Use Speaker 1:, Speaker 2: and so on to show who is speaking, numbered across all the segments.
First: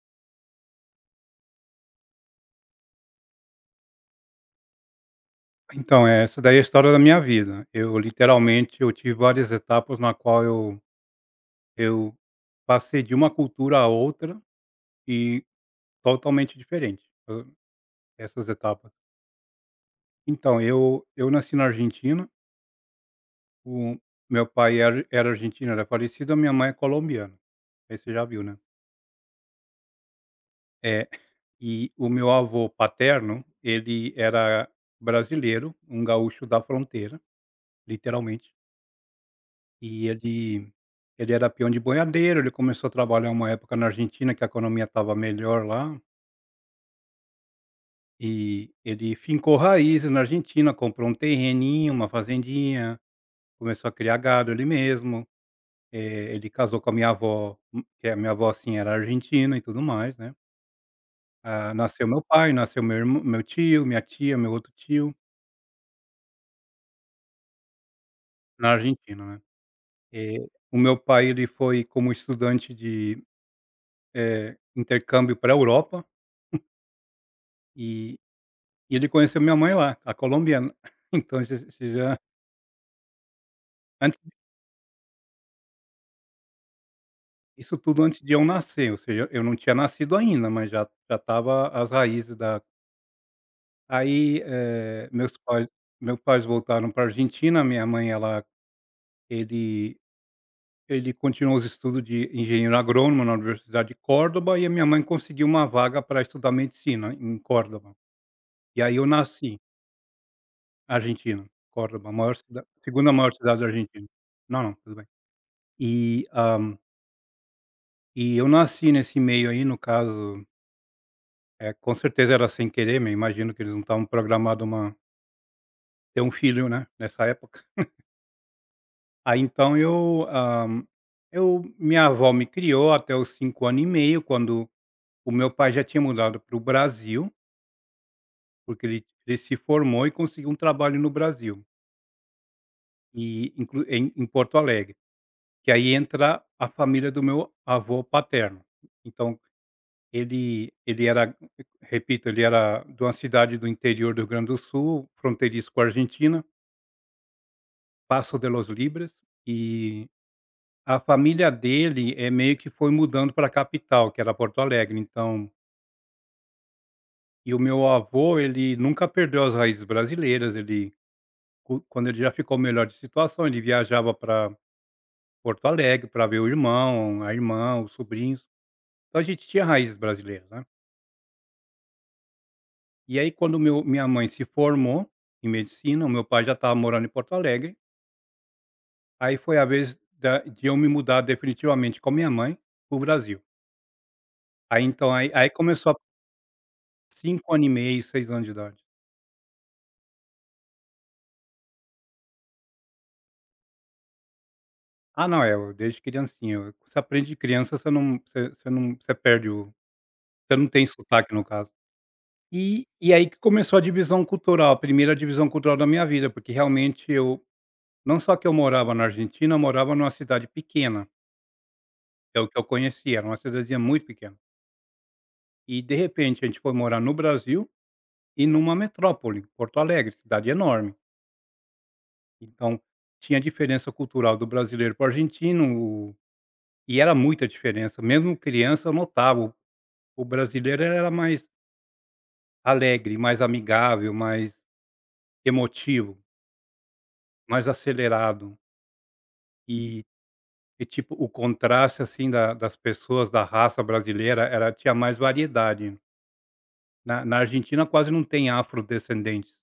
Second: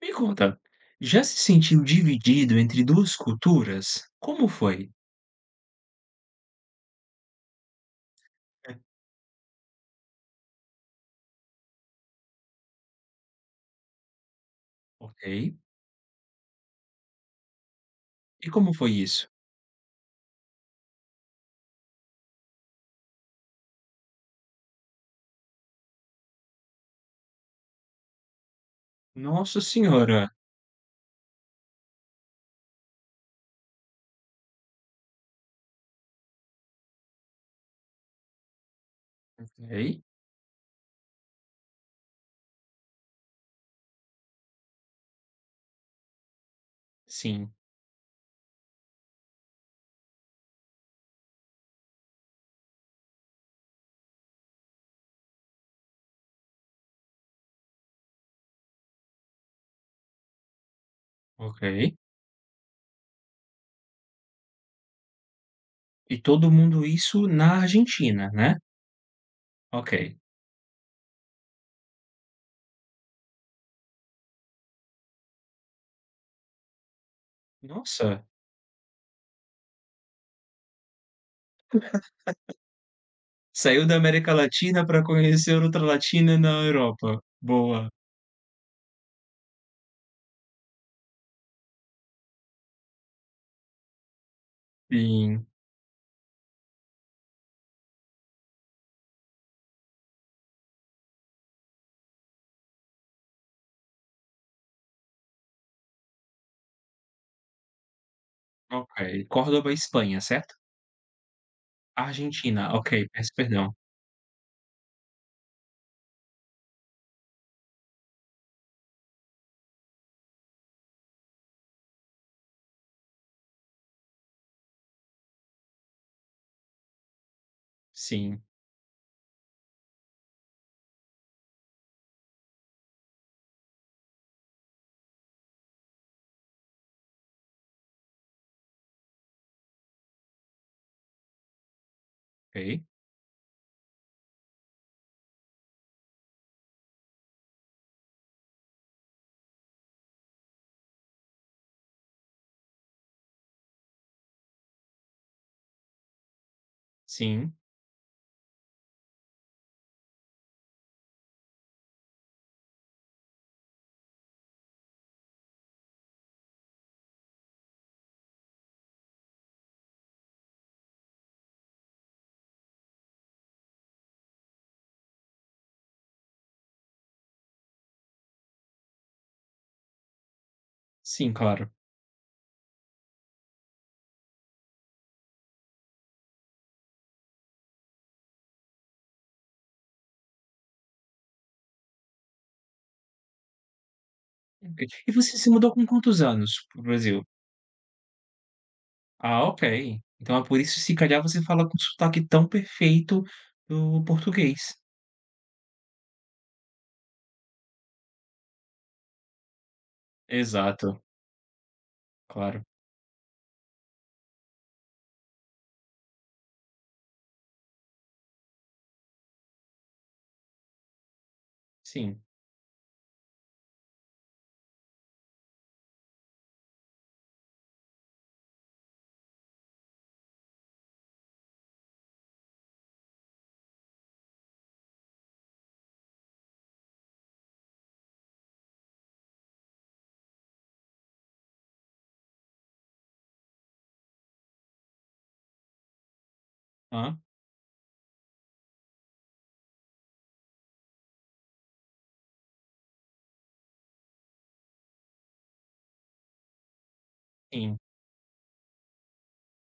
Speaker 1: Me conta, já se sentiu dividido entre 2 culturas? Como foi?
Speaker 2: Então, essa daí é a história da minha vida. Eu literalmente,
Speaker 1: É.
Speaker 2: eu tive várias etapas na qual eu passei de uma cultura a outra e
Speaker 1: Ok.
Speaker 2: totalmente diferente, essas
Speaker 1: E como
Speaker 2: etapas.
Speaker 1: foi isso?
Speaker 2: Então, eu nasci na Argentina. O meu pai era argentino, era parecido, a minha mãe é colombiana. Aí você já viu, né.
Speaker 1: Nossa senhora.
Speaker 2: É, e o meu avô paterno, ele era brasileiro, um gaúcho da fronteira, literalmente.
Speaker 1: Ok.
Speaker 2: E ele era peão de boiadeiro, ele começou a trabalhar uma época na Argentina que a economia estava melhor lá,
Speaker 1: Sim.
Speaker 2: e ele fincou raízes na Argentina, comprou um terreninho, uma fazendinha, começou a criar gado ele mesmo. Ele casou com a minha avó, que a minha avó, assim, era argentina e tudo mais, né. Ah,
Speaker 1: Ok.
Speaker 2: nasceu meu pai, nasceu meu irmã meu tio, minha tia, meu outro tio,
Speaker 1: E todo mundo isso na Argentina, né?
Speaker 2: na Argentina, né.
Speaker 1: Ok.
Speaker 2: Eh, o meu pai ele foi como estudante de, intercâmbio para a Europa, e
Speaker 1: Nossa,
Speaker 2: E ele conheceu minha mãe lá, a colombiana. Então já
Speaker 1: saiu da
Speaker 2: antes,
Speaker 1: América Latina para conhecer outra latina na Europa.
Speaker 2: isso
Speaker 1: Boa.
Speaker 2: tudo antes de eu nascer, ou seja, eu não tinha nascido ainda, mas já estava as raízes da aí. Meus
Speaker 1: Sim.
Speaker 2: pais meus pais voltaram para Argentina, minha mãe ela ele ele continuou os estudos de engenheiro agrônomo na Universidade de Córdoba, e a minha mãe conseguiu uma vaga para estudar medicina em Córdoba. E aí eu
Speaker 1: Ok.
Speaker 2: nasci,
Speaker 1: Córdoba, Espanha, certo?
Speaker 2: Argentina, Córdoba, a maior cida
Speaker 1: Argentina, ok,
Speaker 2: segunda
Speaker 1: peço
Speaker 2: maior cidade da
Speaker 1: perdão.
Speaker 2: Argentina. Não, não, tudo bem. E, hã E eu nasci nesse meio aí, no caso, com certeza era sem querer, me imagino que eles não estavam programado uma ter um filho, né, nessa época.
Speaker 1: Sim.
Speaker 2: Aí então eu, minha avó me criou até os 5 anos e meio, quando o meu pai já tinha mudado para o Brasil, porque ele se formou e conseguiu um trabalho no Brasil,
Speaker 1: Ok.
Speaker 2: e inclu em em Porto Alegre, que aí entra a família do meu avô paterno. Então ele era, repito, ele era de uma cidade do interior do Rio Grande do Sul, fronteiriço com a Argentina,
Speaker 1: Sim.
Speaker 2: Passo de los Libres, e a família dele, é meio que foi mudando para a capital, que era Porto Alegre. Então, e o meu avô, ele nunca perdeu as raízes brasileiras. Ele, co quando ele já ficou melhor de situação, ele viajava para Porto Alegre para ver o irmão, a irmã, os sobrinhos, então a gente tinha raízes brasileiras, né.
Speaker 1: Sim, claro.
Speaker 2: E aí quando meu minha mãe se formou em medicina, o meu pai já estava morando em Porto Alegre, aí foi a vez da de eu me mudar definitivamente com a minha mãe para o Brasil. Aí
Speaker 1: Ok.
Speaker 2: então
Speaker 1: E
Speaker 2: aí
Speaker 1: você se
Speaker 2: aí
Speaker 1: mudou com
Speaker 2: começou a
Speaker 1: quantos anos para Brasil?
Speaker 2: 5 ano e meio, 6 anos de idade.
Speaker 1: Ah, ok. Então é por isso, se calhar, você fala com sotaque tão perfeito do português.
Speaker 2: Ah não, é, eu desde criancinha, você aprende de criança, você não você não você perde o você não tem
Speaker 1: Exato,
Speaker 2: sotaque no caso.
Speaker 1: claro.
Speaker 2: E aí que começou a divisão cultural, a primeira divisão cultural da minha vida, porque realmente eu não só que eu morava na Argentina, eu morava numa cidade pequena,
Speaker 1: Sim.
Speaker 2: é o que eu conhecia, era uma cidadezinha muito pequena. E de repente a gente foi morar no Brasil e numa metrópole, Porto Alegre, cidade enorme. Então, tinha diferença cultural do brasileiro para o argentino, o e era muita diferença. Mesmo criança eu notava, o brasileiro era mais alegre, mais amigável, mais emotivo,
Speaker 1: Ah.
Speaker 2: mais acelerado. E e tipo, o contraste, assim, da das pessoas da raça brasileira era tinha mais variedade. Na
Speaker 1: Sim.
Speaker 2: Argentina quase não tem afrodescendentes,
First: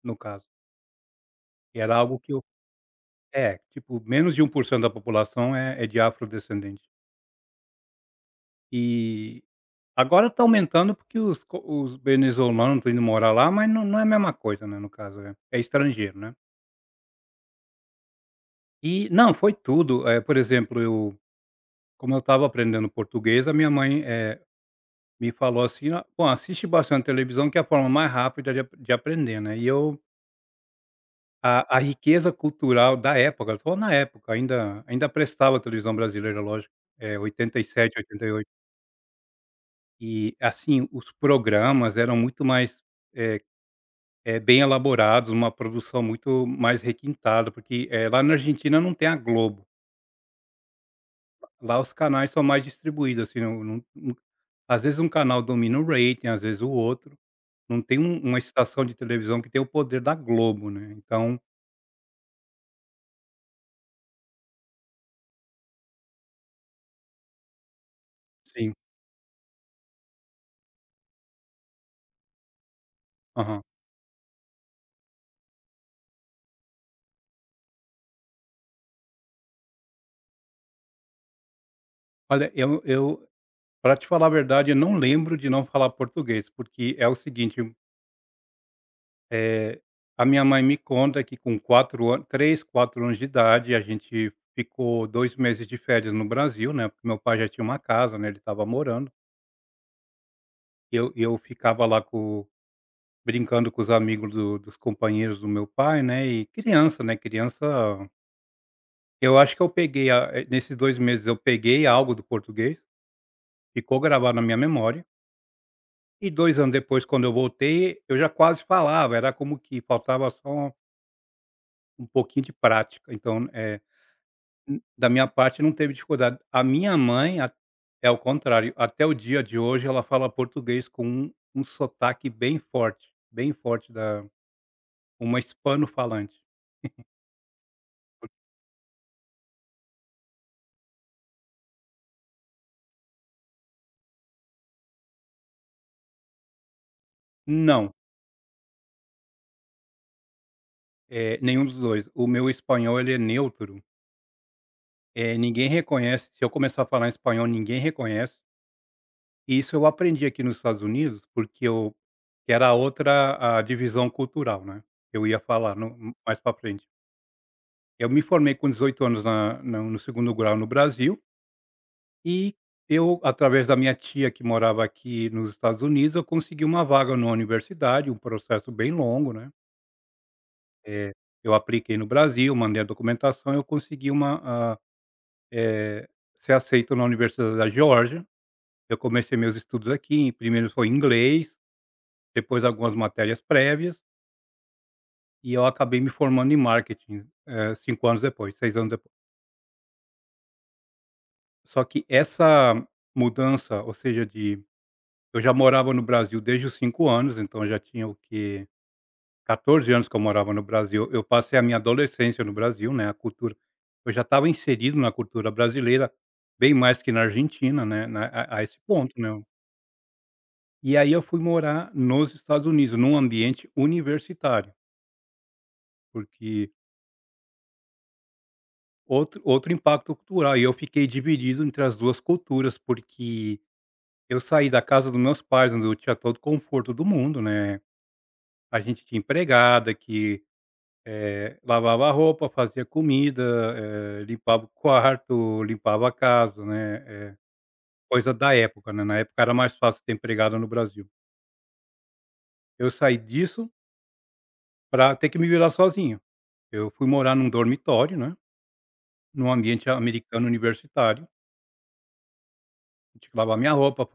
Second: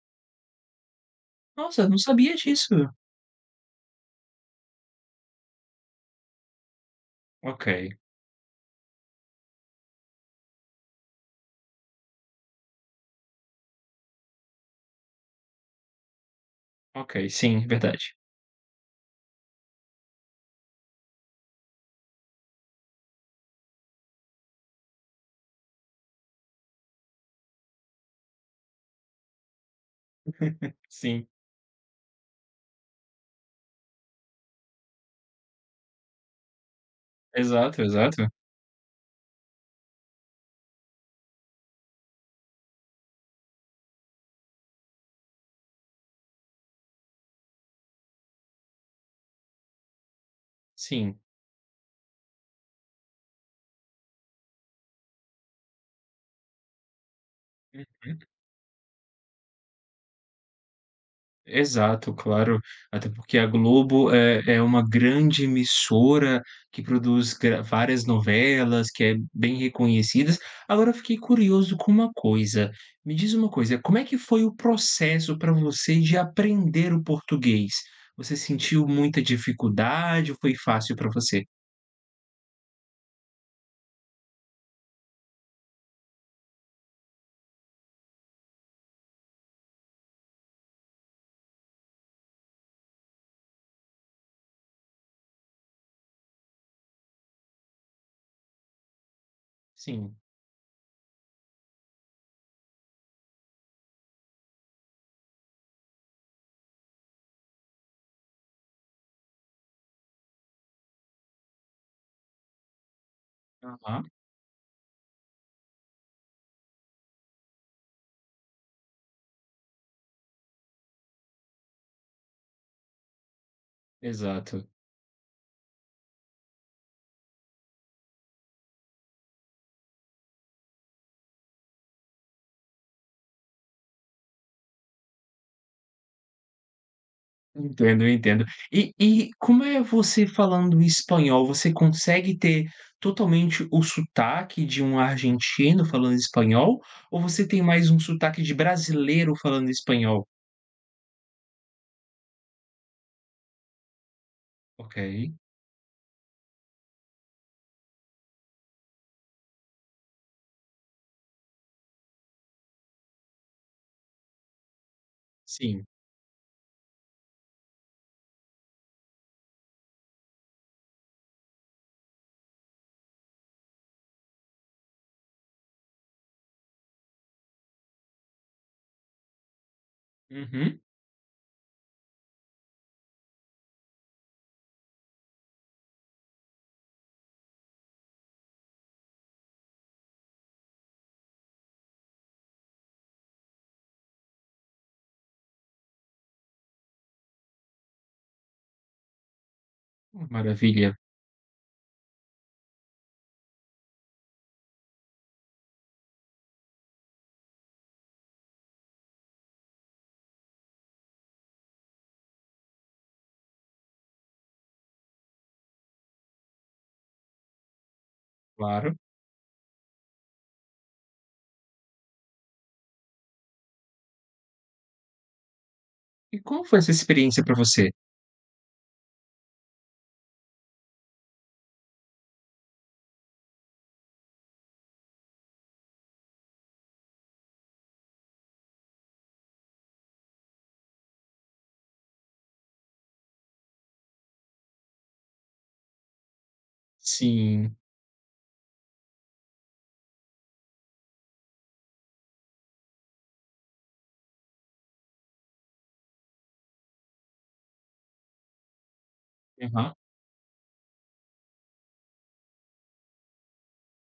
Speaker 2: no caso.
Speaker 1: Nossa,
Speaker 2: Era
Speaker 1: não
Speaker 2: algo que
Speaker 1: sabia disso.
Speaker 2: é, tipo, menos de 1% da população é de afrodescendente.
Speaker 1: Ok,
Speaker 2: E agora tá aumentando porque os co os venezuelanos estão indo morar lá, mas não é a mesma coisa, né, no caso, é estrangeiro, né.
Speaker 1: ok, sim, verdade.
Speaker 2: E não, foi tudo, é por exemplo, eu, como eu estava aprendendo português, a minha mãe, me falou assim: "Ó, bom, assiste bastante televisão que é a forma mais rápida de aprender", né, e eu
Speaker 1: Sim,
Speaker 2: a riqueza cultural da época, ela falou na época, ainda prestava a televisão brasileira, lógico, é oitenta e
Speaker 1: exato,
Speaker 2: sete
Speaker 1: exato.
Speaker 2: oitenta e oito. E, assim, os programas eram muito mais, eh bem elaborados, uma produção muito mais requintada, porque, eh, lá na Argentina não tem a Globo.
Speaker 1: Sim.
Speaker 2: Lá os canais são mais distribuídos, assim, não não não às vezes um canal domina o rating, às vezes o outro. Não tem
Speaker 1: Uhum.
Speaker 2: uma estação de televisão que tem o poder da Globo, né, então
Speaker 1: Exato, claro. Até porque a Globo é uma grande emissora que produz gra várias
Speaker 2: sim.
Speaker 1: novelas, que é bem reconhecidas. Agora eu fiquei curioso com uma coisa. Me diz uma
Speaker 2: Aham.
Speaker 1: coisa, como é que foi o processo para você de aprender o português? Você sentiu muita dificuldade ou foi fácil para você?
Speaker 2: Olha, eu pra te falar a verdade, eu não lembro de não falar português, porque é o seguinte. Eh, a minha mãe me conta que com 4 anos 3, 4 anos de idade, a gente ficou 2 meses de férias no Brasil, né, porque meu pai já tinha uma casa, né, ele estava morando.
Speaker 1: Sim.
Speaker 2: Eu ficava lá com brincando com os amigos do dos companheiros do meu pai, né, e criança, né, criança, eu acho que eu peguei nesses 2 meses eu peguei algo do português, ficou
Speaker 1: Aham,
Speaker 2: gravado na minha memória, e 2 anos depois quando eu voltei, eu já quase falava, era como que faltava só um pouquinho de prática, então, eh.
Speaker 1: exato.
Speaker 2: Da minha parte não teve dificuldade. A minha mãe a é o contrário, até o dia de hoje ela fala português com um sotaque bem forte da uma hispano-falante.
Speaker 1: Entendo, entendo. E como é você falando espanhol? Você consegue ter totalmente o sotaque de um argentino falando espanhol, ou você tem mais
Speaker 2: Não,
Speaker 1: um sotaque de brasileiro falando espanhol?
Speaker 2: eh, nenhum dos dois. O meu espanhol ele é neutro,
Speaker 1: Ok,
Speaker 2: ninguém reconhece, se eu começar a falar espanhol ninguém reconhece, e isso eu aprendi aqui nos Estados Unidos, porque eu que era a outra a divisão cultural, né, eu ia falar
Speaker 1: sim.
Speaker 2: no mais para frente. Eu me formei com 18 anos na na no segundo grau no Brasil. E eu, através da minha tia que morava aqui nos Estados Unidos, eu consegui uma vaga na universidade, um processo bem longo, né.
Speaker 1: Uhum.
Speaker 2: Eh, eu apliquei no Brasil, mandei a documentação, eu consegui eh, ser aceito na Universidade da Geórgia. Eu comecei meus estudos aqui, primeiro foi em inglês, depois algumas matérias prévias, e eu acabei me formando em marketing, eh, 5 anos depois, 6 anos depois.
Speaker 1: Maravilha,
Speaker 2: Só que essa mudança, ou seja, de, eu já morava no Brasil desde os 5 anos, então já tinha o que 14 anos que eu morava no Brasil. Eu passei a minha adolescência no Brasil, né, a cultura, eu já estava inserido na cultura brasileira, bem mais que na Argentina, né, na a esse
Speaker 1: claro.
Speaker 2: ponto, né. E aí eu fui morar nos Estados Unidos, num ambiente universitário,
Speaker 1: E como
Speaker 2: porque
Speaker 1: foi essa experiência para você?
Speaker 2: outro impacto cultural, e eu fiquei dividido entre as 2 culturas, porque eu saí da casa dos meus pais, onde eu tinha todo o conforto do mundo, né. A gente tinha empregada que, eh, lavava a roupa, fazia comida, eh, limpava o quarto, limpava a casa, né, eh,
Speaker 1: Sim.
Speaker 2: coisa da época, né, na época era mais fácil ter empregada no Brasil. Eu saí disso para ter que me virar sozinho. Eu fui morar num dormitório, né, num ambiente
Speaker 1: Aham.
Speaker 2: americano universitário, tinha que lavar minha roupa,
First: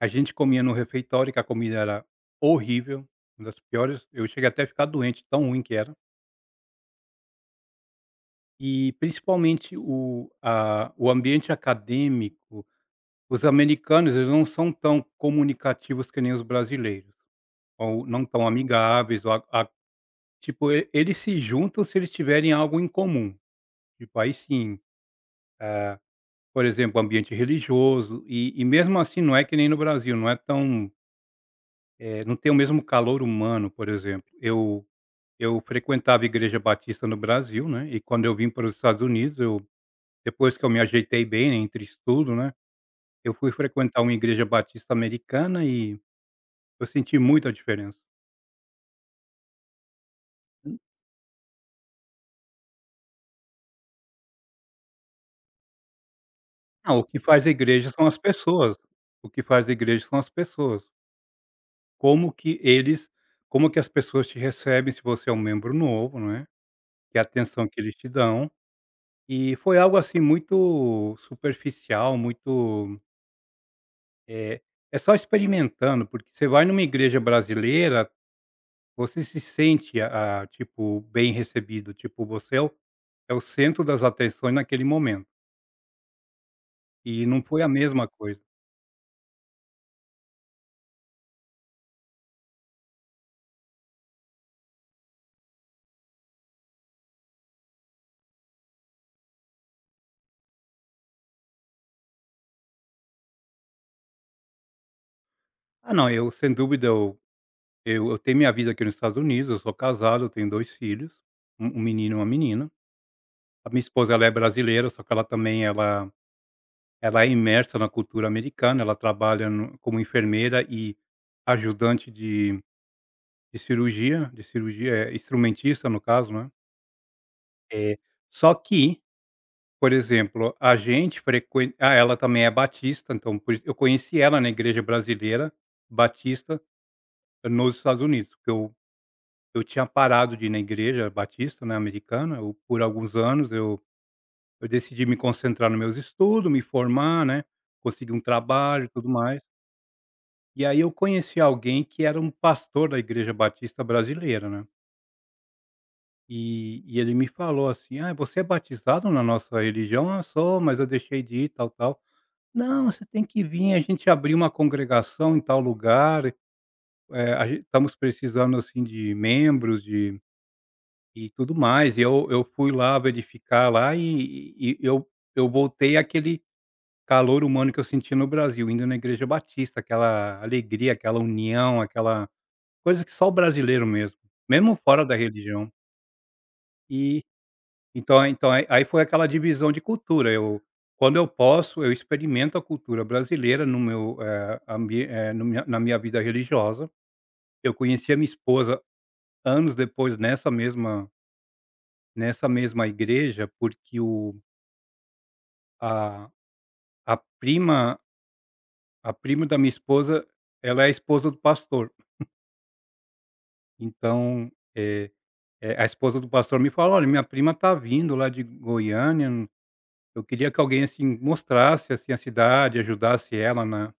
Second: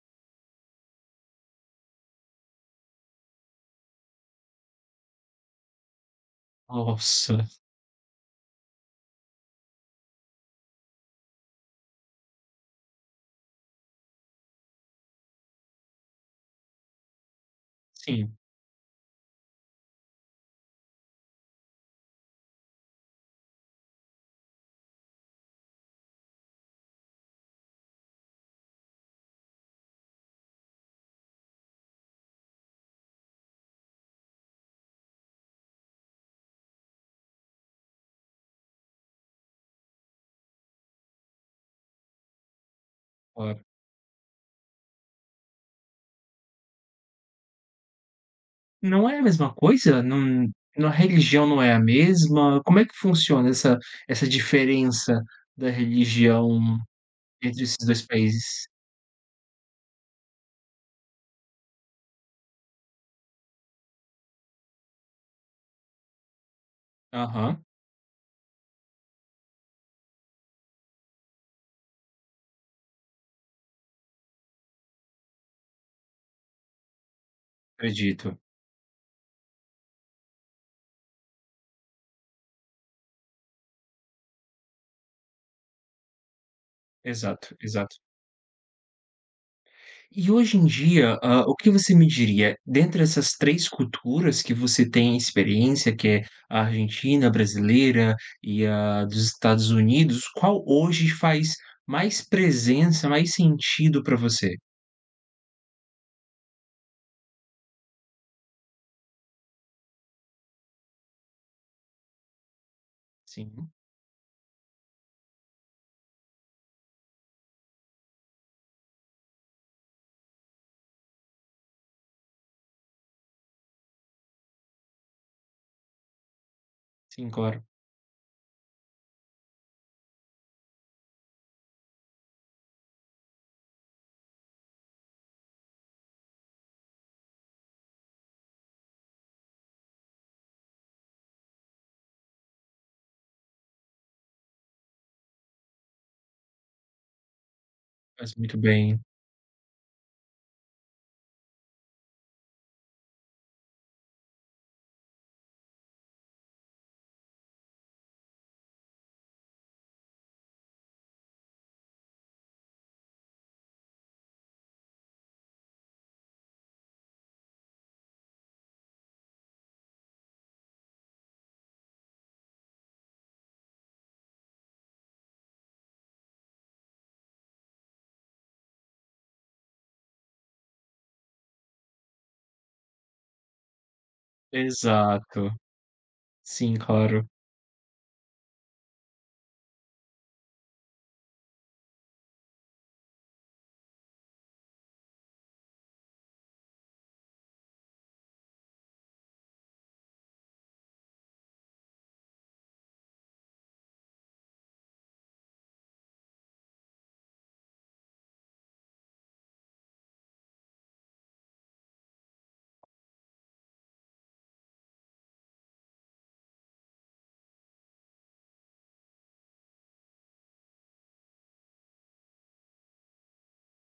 Speaker 2: a gente comia no refeitório que a comida era horrível, uma das piores, eu cheguei até a ficar doente, tão ruim que era.
Speaker 1: Nossa,
Speaker 2: E principalmente o ambiente acadêmico. Os americanos, eles não são tão comunicativos que nem os brasileiros, ou não
Speaker 1: sim,
Speaker 2: tão amigáveis, ou a tipo, e eles se juntam se eles tiverem algo em comum, tipo, aí sim, eh, por exemplo, ambiente religioso, e mesmo assim não é que nem no Brasil, não é tão, eh, não tem o mesmo calor humano, por exemplo. Eu frequentava a igreja batista no Brasil, né, e quando eu vim para os Estados Unidos, eu, depois que eu me ajeitei bem, né, entre estudo, né, eu fui
Speaker 1: claro.
Speaker 2: frequentar uma igreja batista americana e eu senti muita diferença.
Speaker 1: Não é a mesma coisa? Não
Speaker 2: Hum.
Speaker 1: A religião não é a mesma? Como é que funciona essa diferença da religião
Speaker 2: Não, o que faz a
Speaker 1: entre esses
Speaker 2: igreja são
Speaker 1: 2
Speaker 2: as
Speaker 1: países?
Speaker 2: pessoas, o que faz a igreja são as pessoas. Como que eles, como que as pessoas te recebem se você é um membro novo, não é, que é a
Speaker 1: Aham,
Speaker 2: atenção que eles te dão. E foi algo, assim, muito superficial, muito, eh, é só experimentando, porque você vai numa igreja brasileira,
Speaker 1: acredito.
Speaker 2: você se sente a tipo, bem recebido, tipo, você é o é o centro das atenções naquele momento, e não
Speaker 1: Exato,
Speaker 2: foi a
Speaker 1: exato.
Speaker 2: mesma coisa.
Speaker 1: E hoje em dia, o que você me diria, dentre essas 3 culturas que você tem experiência, que é a argentina, a brasileira e a dos Estados Unidos, qual hoje faz mais presença, mais sentido para você?
Speaker 2: Ah não, eu sem dúvida eu tenho minha vida aqui nos Estados Unidos, eu sou casado, eu tenho 2 filhos, um menino e uma menina. A
Speaker 1: Sim,
Speaker 2: minha esposa ela é brasileira, só que ela também ela é imersa na cultura americana, ela trabalha no como enfermeira e ajudante de cirurgia de cirurgia, eh, instrumentista no caso, né.
Speaker 1: sim, claro.
Speaker 2: É. Só que, por exemplo, a gente frequen ah, ela também é batista, então por isso eu conheci ela na igreja brasileira batista nos Estados Unidos, porque eu tinha parado de ir na igreja batista, né, americana, eu por alguns anos, eu decidi me concentrar nos meus estudos, me formar, né, conseguir um
Speaker 1: Faz muito
Speaker 2: trabalho e
Speaker 1: bem.
Speaker 2: tudo mais. E aí eu conheci alguém que era um pastor da igreja batista brasileira, né, e ele me falou assim: "Ah, você é batizado na nossa religião?" "Ah, sou, mas eu deixei de ir, tal, tal." "Não, você tem que vir, a gente abriu uma congregação em tal lugar, eh, a gen estamos precisando, assim, de membros, de." E tudo mais, e eu fui lá verificar lá e eu voltei àquele calor humano que eu senti no Brasil, indo na igreja batista, aquela alegria, aquela união, aquela coisa que só o brasileiro mesmo, mesmo fora da
Speaker 1: Exato.
Speaker 2: religião.
Speaker 1: Sim,
Speaker 2: E
Speaker 1: claro.
Speaker 2: então então aí aí foi aquela divisão de cultura, eu quando eu posso, eu experimento a cultura brasileira no meu, eh, ambi eh, no minha na minha vida religiosa. Eu conheci a minha esposa anos depois nessa mesma igreja, porque o A a prima a prima da minha esposa, ela é a esposa do pastor. Então, eh a esposa do pastor me falou: "Olha, minha prima tá vindo lá de Goiânia, eu queria que alguém, assim, mostrasse, assim, a cidade, ajudasse ela na."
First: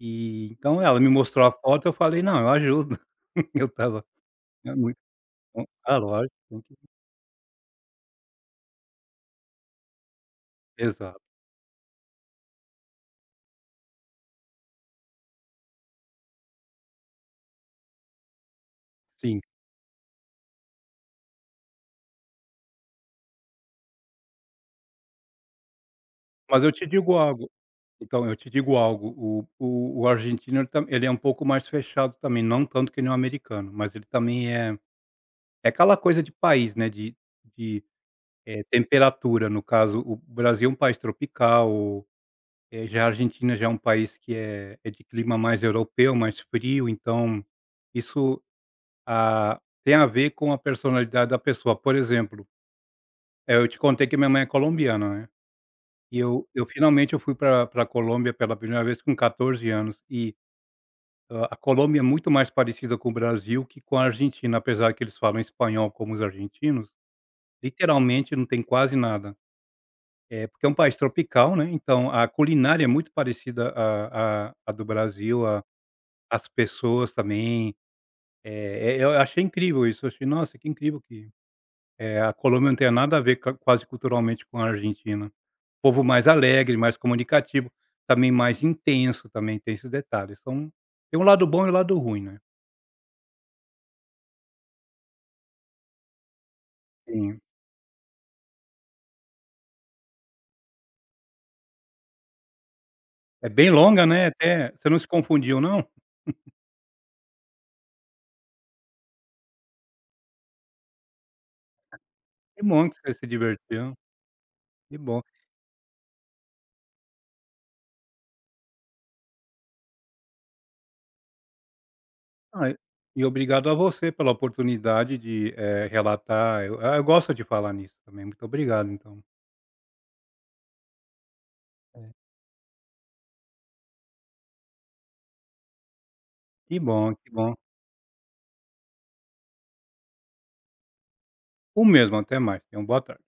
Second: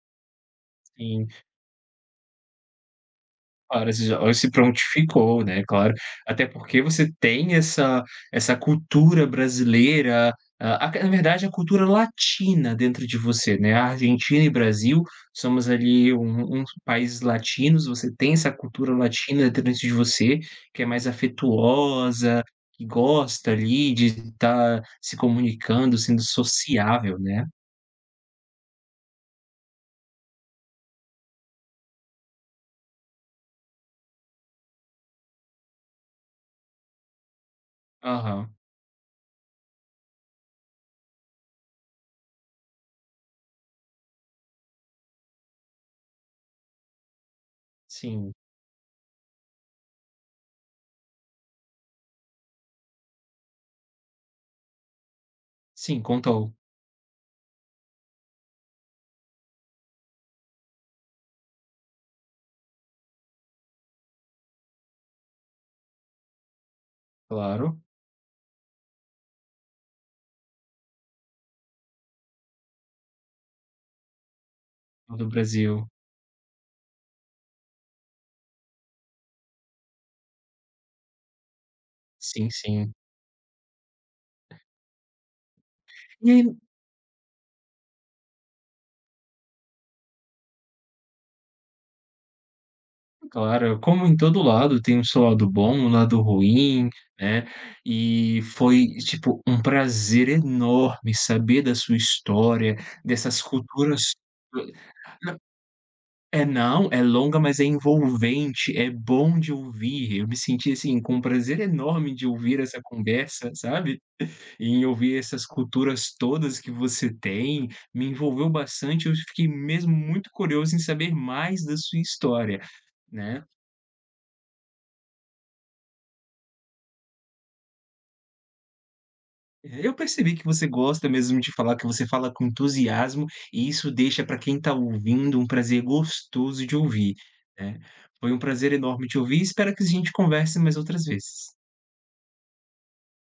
Speaker 2: E então ela me
Speaker 1: Sim,
Speaker 2: mostrou a foto, eu falei: "Não, eu ajudo." Eu
Speaker 1: claro,
Speaker 2: estava
Speaker 1: você já se
Speaker 2: é muito
Speaker 1: prontificou, né,
Speaker 2: bom.
Speaker 1: claro.
Speaker 2: Ah, lógico,
Speaker 1: Até
Speaker 2: tem
Speaker 1: porque
Speaker 2: que
Speaker 1: você tem essa cultura brasileira, a na
Speaker 2: exato,
Speaker 1: verdade, a cultura latina dentro de você, né. A Argentina e Brasil somos ali uns países latinos, você tem essa cultura
Speaker 2: sim.
Speaker 1: latina dentro de você, que é mais afetuosa, que gosta ali de estar se comunicando, sendo
Speaker 2: Mas eu te digo
Speaker 1: sociável, né.
Speaker 2: algo Então eu te digo algo, o argentino ele é um pouco mais fechado também, não tanto que nem o americano, mas ele também é aquela coisa de país, né, de de,
Speaker 1: Aham.
Speaker 2: eh, temperatura. No caso o Brasil é um país tropical, já a Argentina já é um país que é de clima mais europeu, mais frio, então
Speaker 1: Sim.
Speaker 2: isso, ah, tem a ver com a personalidade da pessoa. Por exemplo, eu te contei que minha mãe é colombiana, né,
Speaker 1: Sim,
Speaker 2: e
Speaker 1: contou.
Speaker 2: eu finalmente eu fui para a Colômbia pela primeira vez com 14 anos. E ah, a Colômbia é muito mais parecida com o Brasil que com a Argentina, apesar que eles falam espanhol como os argentinos,
Speaker 1: Claro.
Speaker 2: literalmente não tem quase nada. É porque é um país tropical, né, então a culinária é muito parecida à do
Speaker 1: Do
Speaker 2: Brasil, a
Speaker 1: Brasil.
Speaker 2: as pessoas também, eu achei incrível isso, eu achei: "Nossa, que incrível que, a
Speaker 1: Sim,
Speaker 2: Colômbia não tem
Speaker 1: sim.
Speaker 2: nada a ver ca quase culturalmente com a Argentina." Povo mais
Speaker 1: E aí
Speaker 2: alegre, mais comunicativo, também mais intenso, também tem esses detalhes. Então, tem um lado bom e um lado ruim, né.
Speaker 1: claro, como em todo lado tem o seu lado bom, o lado ruim,
Speaker 2: Sim.
Speaker 1: né, e foi, tipo, um prazer enorme saber da sua história, dessas
Speaker 2: É bem longa,
Speaker 1: culturas.
Speaker 2: né, até. Você não se confundiu não?
Speaker 1: É não, é longa, mas é envolvente, é bom de ouvir. Eu me senti, assim, com um prazer enorme de ouvir
Speaker 2: Que
Speaker 1: essa
Speaker 2: bom que você se
Speaker 1: conversa,
Speaker 2: divertiu,
Speaker 1: sabe. Em
Speaker 2: que
Speaker 1: ouvir
Speaker 2: bom.
Speaker 1: essas culturas todas que você tem, me envolveu bastante, eu fiquei mesmo muito curioso em saber mais da sua história,
Speaker 2: Ah, e
Speaker 1: né.
Speaker 2: obrigado a você pela oportunidade de, relatar. Eu gosto de falar nisso também. Muito obrigado então.
Speaker 1: Eu percebi que você gosta mesmo de falar, que você
Speaker 2: É.
Speaker 1: fala com entusiasmo, e isso deixa para quem está ouvindo um prazer gostoso de
Speaker 2: Que bom,
Speaker 1: ouvir,
Speaker 2: que bom.
Speaker 1: né. Foi um prazer enorme te ouvir, espero que a gente converse mais outras vezes.
Speaker 2: O mesmo, até mais. Tenha uma boa tarde.